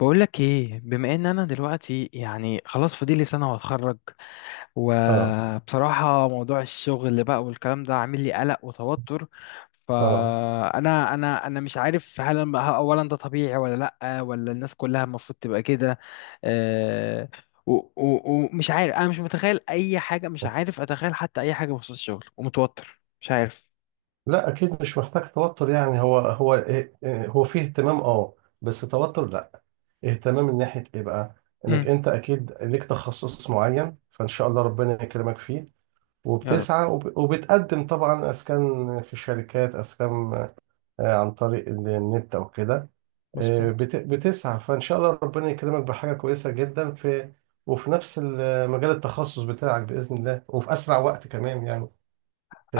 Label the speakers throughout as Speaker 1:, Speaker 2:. Speaker 1: بقولك ايه، بما ان انا دلوقتي يعني خلاص فاضلي سنة واتخرج.
Speaker 2: اه
Speaker 1: وبصراحة، موضوع الشغل اللي بقى والكلام ده عامل لي قلق وتوتر.
Speaker 2: اه
Speaker 1: فانا انا انا مش عارف، هل اولا ده طبيعي ولا لا، ولا الناس كلها المفروض تبقى كده؟ آه، ومش عارف، انا مش متخيل اي حاجة، مش عارف اتخيل حتى اي حاجة بخصوص الشغل، ومتوتر، مش عارف.
Speaker 2: لا، اكيد مش محتاج توتر. يعني هو إيه، هو فيه اهتمام. اه بس توتر لا. اهتمام من ناحية ايه بقى؟ انك
Speaker 1: امم
Speaker 2: انت اكيد ليك تخصص معين، فان شاء الله ربنا يكرمك فيه.
Speaker 1: يا رب.
Speaker 2: وبتسعى وبتقدم طبعا اسكان في شركات اسكان، آه، عن طريق النت او كده. آه،
Speaker 1: مظبوط.
Speaker 2: بتسعى فان شاء الله ربنا يكرمك بحاجة كويسة جدا في وفي نفس مجال التخصص بتاعك بإذن الله، وفي اسرع وقت كمان يعني. ما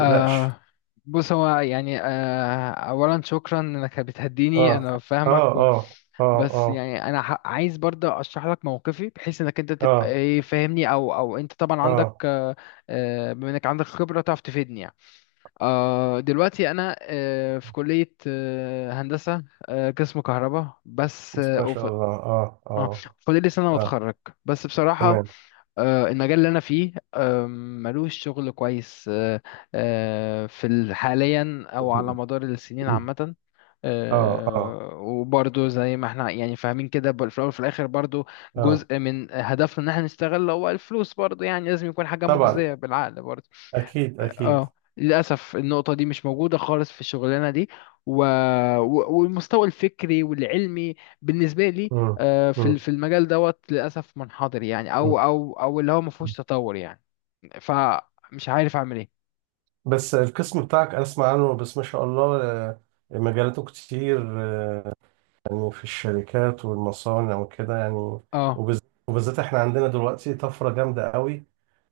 Speaker 2: تقلقش.
Speaker 1: بص، هو يعني أولا شكرا إنك بتهديني،
Speaker 2: اه
Speaker 1: أنا
Speaker 2: اه
Speaker 1: فاهمك،
Speaker 2: اه اه
Speaker 1: بس
Speaker 2: اه
Speaker 1: يعني أنا عايز برضه أشرح لك موقفي، بحيث إنك أنت تبقى
Speaker 2: اه
Speaker 1: إيه فاهمني، أو أنت طبعا، عندك
Speaker 2: اه
Speaker 1: بما إنك عندك خبرة تعرف تفيدني يعني. دلوقتي أنا في كلية هندسة، قسم كهرباء بس،
Speaker 2: بس ما شاء الله.
Speaker 1: آه.
Speaker 2: اه
Speaker 1: فاضل لي سنة
Speaker 2: اه
Speaker 1: وأتخرج، بس بصراحة
Speaker 2: تمام.
Speaker 1: المجال اللي انا فيه، ملوش شغل كويس، في حاليا او على مدار السنين عامه.
Speaker 2: اه اه
Speaker 1: وبرضو زي ما احنا يعني فاهمين كده، في الاول وفي الاخر برضو،
Speaker 2: اه
Speaker 1: جزء من هدفنا ان احنا نشتغل هو الفلوس، برضو يعني لازم يكون حاجه
Speaker 2: طبعا.
Speaker 1: مجزيه بالعقل برضو.
Speaker 2: اكيد اكيد.
Speaker 1: اه للأسف النقطة دي مش موجودة خالص في الشغلانة دي، و... و- والمستوى الفكري والعلمي بالنسبة لي،
Speaker 2: مم.
Speaker 1: في
Speaker 2: مم.
Speaker 1: في المجال دوت للأسف منحدر يعني،
Speaker 2: مم.
Speaker 1: أو اللي هو ما فيهوش تطور يعني. فمش عارف أعمل إيه.
Speaker 2: بس القسم بتاعك اسمع عنه، بس ما شاء الله، آه، مجالاته كتير، آه، يعني في الشركات والمصانع وكده يعني.
Speaker 1: اه،
Speaker 2: وبالذات احنا عندنا دلوقتي طفرة جامدة قوي،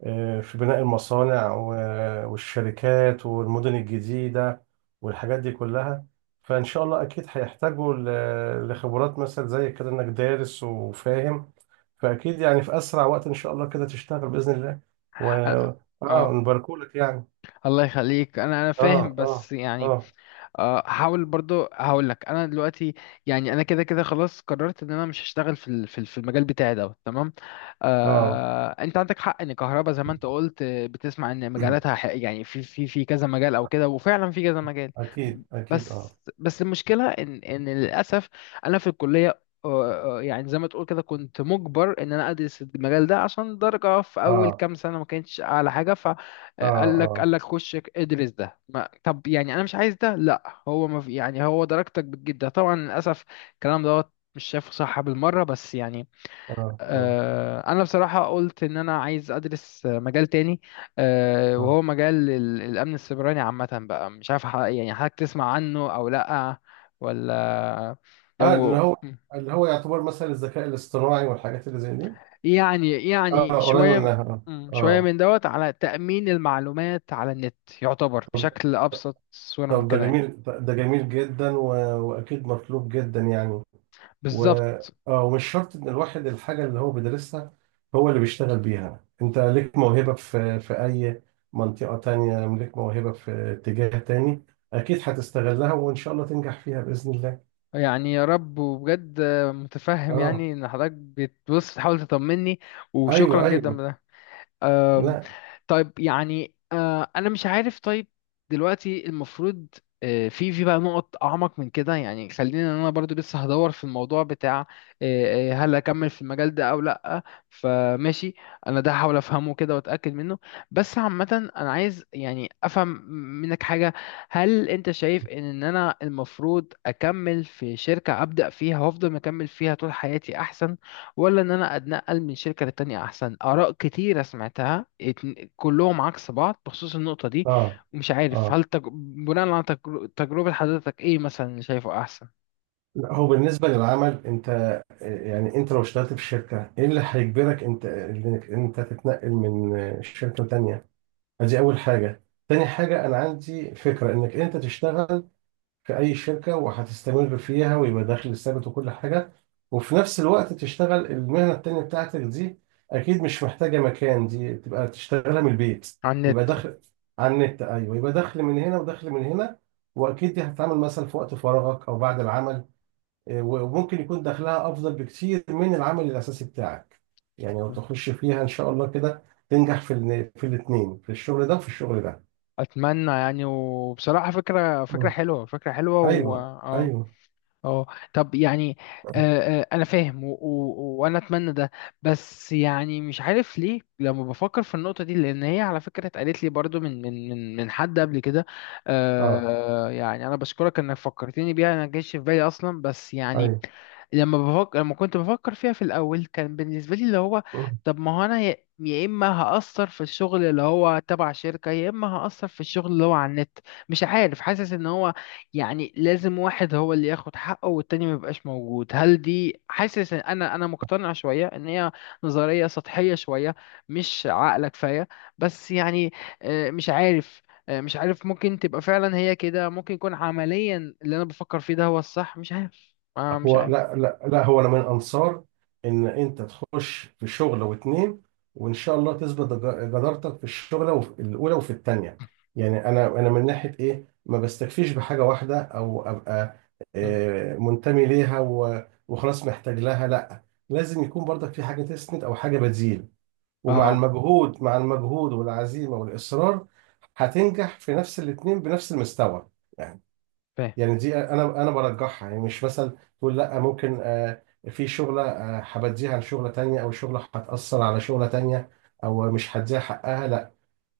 Speaker 2: آه، في بناء المصانع والشركات والمدن الجديدة والحاجات دي كلها. فإن شاء الله أكيد هيحتاجوا لخبرات مثلا زي كده، إنك دارس وفاهم. فأكيد يعني في أسرع وقت إن شاء الله كده تشتغل بإذن الله. و
Speaker 1: اه.
Speaker 2: آه
Speaker 1: آه.
Speaker 2: نباركولك يعني.
Speaker 1: الله يخليك، أنا
Speaker 2: آه
Speaker 1: فاهم،
Speaker 2: آه
Speaker 1: بس يعني
Speaker 2: آه
Speaker 1: هحاول برضو، هقول لك انا دلوقتي، يعني انا كده كده خلاص قررت ان انا مش هشتغل في في المجال بتاعي دوت، تمام.
Speaker 2: آه
Speaker 1: انت عندك حق ان كهرباء، زي ما انت قلت، بتسمع ان مجالاتها، يعني في كذا مجال او كده، وفعلا في كذا مجال.
Speaker 2: أكيد أكيد.
Speaker 1: بس بس المشكله ان للاسف انا في الكليه، يعني زي ما تقول كده، كنت مجبر ان انا ادرس المجال ده، عشان درجه في اول
Speaker 2: آه
Speaker 1: كام سنه ما كانتش اعلى حاجه.
Speaker 2: آه
Speaker 1: قال لك
Speaker 2: آه
Speaker 1: قال لك خش ادرس ده، ما طب يعني انا مش عايز ده، لا هو ما في يعني، هو درجتك بتجيب ده طبعا للاسف. الكلام دوت مش شايفه صح بالمره، بس يعني
Speaker 2: اه اه
Speaker 1: انا بصراحه قلت ان انا عايز ادرس مجال تاني.
Speaker 2: اه
Speaker 1: وهو مجال الامن السيبراني عامه بقى، مش عارف يعني حضرتك تسمع عنه او لا؟ ولا؟
Speaker 2: اه اللي
Speaker 1: لو.
Speaker 2: هو، اللي هو يعتبر مثلا الذكاء الاصطناعي والحاجات اللي زي دي.
Speaker 1: يعني
Speaker 2: اه، قريب
Speaker 1: شوية.
Speaker 2: منها اه.
Speaker 1: شوية
Speaker 2: اه
Speaker 1: من دوت، على تأمين المعلومات على النت، يعتبر
Speaker 2: طب
Speaker 1: بشكل أبسط صورة
Speaker 2: طب ده
Speaker 1: ممكنة يعني.
Speaker 2: جميل، ده جميل جدا و... واكيد مطلوب جدا يعني. و
Speaker 1: بالظبط.
Speaker 2: اه، ومش شرط ان الواحد الحاجه اللي هو بيدرسها هو اللي بيشتغل بيها. انت ليك موهبه في اي منطقه تانية، ليك موهبه في اتجاه تاني، اكيد هتستغلها وان شاء الله تنجح فيها باذن الله.
Speaker 1: يعني يا رب، وبجد متفهم
Speaker 2: اه.
Speaker 1: يعني، إن حضرتك بتبص تحاول تطمني، وشكرا
Speaker 2: ايوه ايوه.
Speaker 1: جدا. أم،
Speaker 2: لا.
Speaker 1: طيب يعني انا مش عارف. طيب دلوقتي المفروض في بقى نقط اعمق من كده، يعني خلينا إن انا برضو لسه هدور في الموضوع بتاع أه، أه، هل اكمل في المجال ده او لا. فماشي، انا ده هحاول افهمه كده واتاكد منه، بس عامه انا عايز يعني افهم منك حاجه. هل انت شايف ان انا المفروض اكمل في شركه ابدا فيها وافضل مكمل فيها طول حياتي احسن، ولا ان انا اتنقل من شركه للتانيه احسن؟ اراء كتيره سمعتها، كلهم عكس بعض بخصوص النقطه دي.
Speaker 2: اه
Speaker 1: مش عارف،
Speaker 2: اه
Speaker 1: هل بناء على تجربه حضرتك ايه مثلا اللي شايفه احسن؟
Speaker 2: لا، هو بالنسبة للعمل انت، آه، يعني انت لو اشتغلت في شركة، ايه اللي هيجبرك انت انك انت تتنقل من آه، شركة لتانية؟ ادي اول حاجة. تاني حاجة، انا عندي فكرة انك انت تشتغل في اي شركة وهتستمر فيها، ويبقى دخل ثابت وكل حاجة، وفي نفس الوقت تشتغل المهنة التانية بتاعتك دي. اكيد مش محتاجة مكان، دي تبقى تشتغلها من البيت.
Speaker 1: على
Speaker 2: يبقى
Speaker 1: النت.
Speaker 2: دخل، على النت ايوه، يبقى دخل من هنا ودخل من هنا. واكيد دي هتتعامل مثلا في وقت فراغك او بعد العمل، وممكن يكون دخلها افضل بكتير من العمل الاساسي بتاعك. يعني لو تخش فيها ان شاء الله كده، تنجح في في الاثنين، في الشغل ده وفي الشغل ده.
Speaker 1: اتمنى يعني، وبصراحه فكره
Speaker 2: مم.
Speaker 1: حلوه، فكره حلوه،
Speaker 2: ايوه
Speaker 1: اه.
Speaker 2: ايوه.
Speaker 1: اه طب يعني انا فاهم، وانا اتمنى ده، بس يعني مش عارف ليه لما بفكر في النقطه دي، لان هي على فكره اتقالت لي برضو من حد قبل كده.
Speaker 2: اه.
Speaker 1: يعني انا بشكرك انك فكرتني بيها، انا ما جاش في بالي اصلا، بس يعني
Speaker 2: ايوه.
Speaker 1: لما كنت بفكر فيها في الاول، كان بالنسبه لي اللي هو، طب ما هو انا، يا اما هاثر في الشغل اللي هو تبع شركه، يا اما هاثر في الشغل اللي هو على النت. مش عارف، حاسس ان هو يعني لازم واحد هو اللي ياخد حقه والتاني ما يبقاش موجود. هل دي؟ حاسس ان انا مقتنع شويه ان هي نظريه سطحيه شويه، مش عاقله كفايه، بس يعني مش عارف، مش عارف، ممكن تبقى فعلا هي كده، ممكن يكون عمليا اللي انا بفكر فيه ده هو الصح، مش عارف. مش
Speaker 2: هو
Speaker 1: عارف.
Speaker 2: لا لا لا، هو انا من انصار ان انت تخش في شغله واتنين، وان شاء الله تثبت جدارتك في الشغله، وفي الاولى وفي التانيه. يعني انا، انا من ناحيه ايه ما بستكفيش بحاجه واحده، او ابقى
Speaker 1: مم.
Speaker 2: آه، منتمي ليها وخلاص محتاج لها، لا. لازم يكون برضك في حاجه تسند او حاجه بتزيد. ومع
Speaker 1: اه.
Speaker 2: المجهود، مع المجهود والعزيمه والاصرار، هتنجح في نفس الاتنين بنفس المستوى يعني.
Speaker 1: فاهم.
Speaker 2: يعني دي انا، انا برجحها، يعني مش مثلا تقول لا ممكن آه، في شغله آه، هبديها لشغله تانية، او شغله هتاثر على شغله تانية، او مش هديها حقها، لا.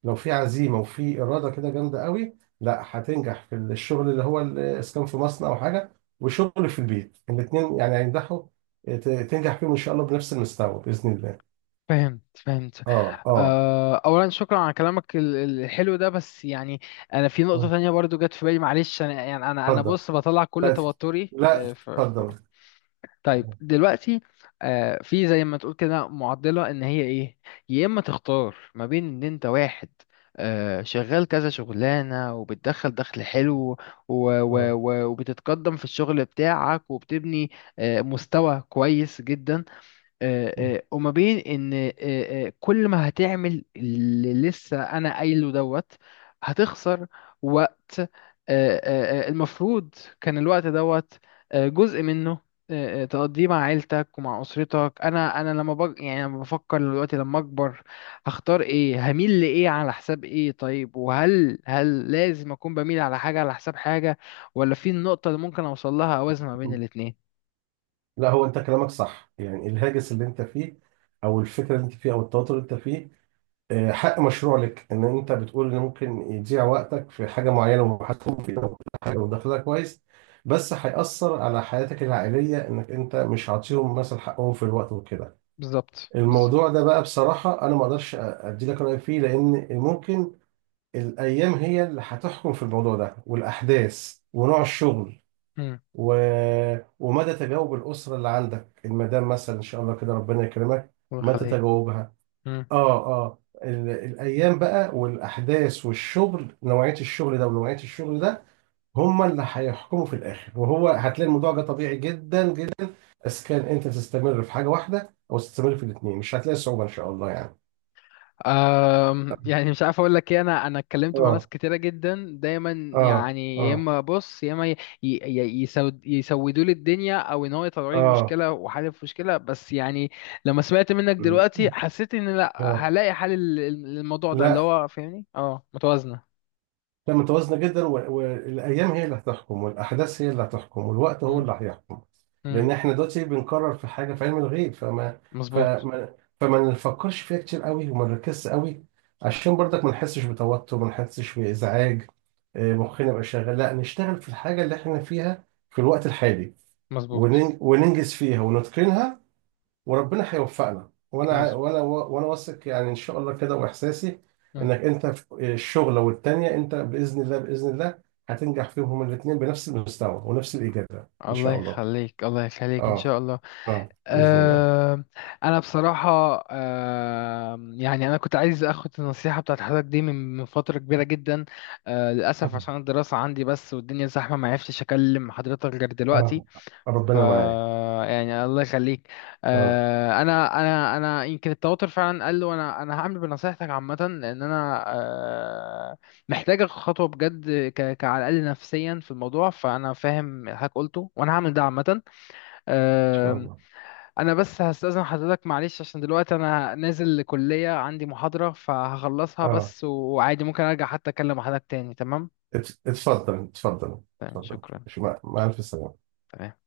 Speaker 2: لو في عزيمه وفي اراده كده جامده قوي، لا هتنجح في الشغل اللي هو الاسكان في مصنع او حاجه، وشغل في البيت، الاثنين يعني هينجحوا. تنجح فيهم ان شاء الله بنفس المستوى باذن الله.
Speaker 1: فهمت فهمت.
Speaker 2: اه اه.
Speaker 1: اولا شكرا على كلامك الحلو ده، بس يعني انا في نقطة
Speaker 2: آه.
Speaker 1: تانية برضو جت في بالي، معلش، انا يعني انا
Speaker 2: اتفضل.
Speaker 1: بص بطلع كل
Speaker 2: لا،
Speaker 1: توتري،
Speaker 2: لا اتفضل.
Speaker 1: طيب دلوقتي في زي ما تقول كده معضلة، ان هي ايه، يا اما تختار ما بين ان انت واحد شغال كذا شغلانة وبتدخل دخل حلو، و...
Speaker 2: اه.
Speaker 1: وبتتقدم في الشغل بتاعك، وبتبني مستوى كويس جدا، وما بين ان كل ما هتعمل اللي لسه انا قايله دوت، هتخسر وقت، المفروض كان الوقت دوت جزء منه، تقضيه مع عيلتك ومع اسرتك. انا، لما يعني لما بفكر دلوقتي لما اكبر، هختار ايه، هميل لايه على حساب ايه؟ طيب، وهل لازم اكون بميل على حاجه على حساب حاجه، ولا في النقطه اللي ممكن اوصل لها اوازن ما
Speaker 2: آه.
Speaker 1: بين الاتنين؟
Speaker 2: لا هو انت كلامك صح، يعني الهاجس اللي انت فيه، او الفكره اللي انت فيه، او التوتر اللي انت فيه، آه، حق مشروع لك. ان انت بتقول ان ممكن يضيع وقتك في حاجه معينه ومحاسبهم فيها وكل حاجه ودخلها كويس، بس هيأثر على حياتك العائليه، انك انت مش عاطيهم مثلا حقهم في الوقت وكده.
Speaker 1: بالظبط، بالظبط.
Speaker 2: الموضوع ده بقى بصراحه انا ما اقدرش ادي لك راي فيه، لان ممكن الايام هي اللي هتحكم في الموضوع ده، والاحداث ونوع الشغل
Speaker 1: امم
Speaker 2: و... ومدى تجاوب الأسرة اللي عندك، المدام مثلا إن شاء الله كده ربنا يكرمك،
Speaker 1: الله
Speaker 2: متى
Speaker 1: يخليك.
Speaker 2: تجاوبها.
Speaker 1: مم.
Speaker 2: آه آه، الأيام بقى والأحداث والشغل، نوعية الشغل ده ونوعية الشغل ده، هما اللي هيحكموا في الآخر. وهو هتلاقي الموضوع ده طبيعي جدا جدا. بس كان أنت تستمر في حاجة واحدة أو تستمر في الاتنين، مش هتلاقي صعوبة إن شاء الله يعني.
Speaker 1: يعني مش عارف اقول لك ايه، انا اتكلمت مع ناس
Speaker 2: آه
Speaker 1: كتيره جدا دايما،
Speaker 2: آه
Speaker 1: يعني يا
Speaker 2: آه
Speaker 1: اما بص، يا اما ي- ي- ي- يسود يسودوا لي الدنيا، او ان هو يطلعوا لي
Speaker 2: آه
Speaker 1: مشكله وحل في مشكله، بس يعني لما سمعت منك دلوقتي، حسيت ان لا،
Speaker 2: آه
Speaker 1: هلاقي حل للموضوع ده اللي
Speaker 2: لا،
Speaker 1: هو فاهمني، متوازنه.
Speaker 2: لا متوازنة جدا، والأيام هي اللي هتحكم، والأحداث هي اللي هتحكم، والوقت هو
Speaker 1: مم.
Speaker 2: اللي هيحكم.
Speaker 1: مم.
Speaker 2: لأن إحنا دلوقتي بنكرر في حاجة في علم الغيب،
Speaker 1: مظبوط.
Speaker 2: فما نفكرش فيها كتير قوي، وما نركزش قوي، عشان برضك ما نحسش بتوتر، ما نحسش بإزعاج. آه، مخنا يبقى شغال، لا نشتغل في الحاجة اللي إحنا فيها في الوقت الحالي،
Speaker 1: مظبوط.
Speaker 2: وننجز فيها ونتقنها. وربنا هيوفقنا،
Speaker 1: مظبوط.
Speaker 2: وانا واثق يعني ان شاء الله كده، واحساسي
Speaker 1: مم.
Speaker 2: انك انت في الشغله والتانيه انت باذن الله، باذن الله هتنجح فيهم هما الاثنين بنفس المستوى ونفس الاجابه ان
Speaker 1: الله
Speaker 2: شاء الله.
Speaker 1: يخليك، الله يخليك، ان
Speaker 2: اه
Speaker 1: شاء الله.
Speaker 2: اه باذن الله.
Speaker 1: آه، انا بصراحه يعني انا كنت عايز اخد النصيحه بتاعت حضرتك دي من فتره كبيره جدا، للاسف
Speaker 2: اه
Speaker 1: عشان الدراسه عندي بس والدنيا زحمه، ما عرفتش اكلم حضرتك غير دلوقتي.
Speaker 2: آه، ربنا معاك.
Speaker 1: يعني الله يخليك،
Speaker 2: اه ان
Speaker 1: انا يمكن التوتر فعلا قل، وانا هعمل بنصيحتك عامه، لان انا آه، محتاج اخد خطوه بجد، على الاقل نفسيا في الموضوع، فانا فاهم اللي حضرتك قلته، وانا هعمل ده عامه.
Speaker 2: شاء
Speaker 1: آه،
Speaker 2: الله.
Speaker 1: انا بس هستأذن حضرتك معلش، عشان دلوقتي انا نازل لكلية عندي محاضرة، فهخلصها
Speaker 2: اه.
Speaker 1: بس، وعادي ممكن ارجع حتى اكلم حضرتك تاني، تمام؟
Speaker 2: اتفضل اتفضل.
Speaker 1: تمام،
Speaker 2: اتفضل.
Speaker 1: شكرا.
Speaker 2: مع الف سلامه.
Speaker 1: تمام.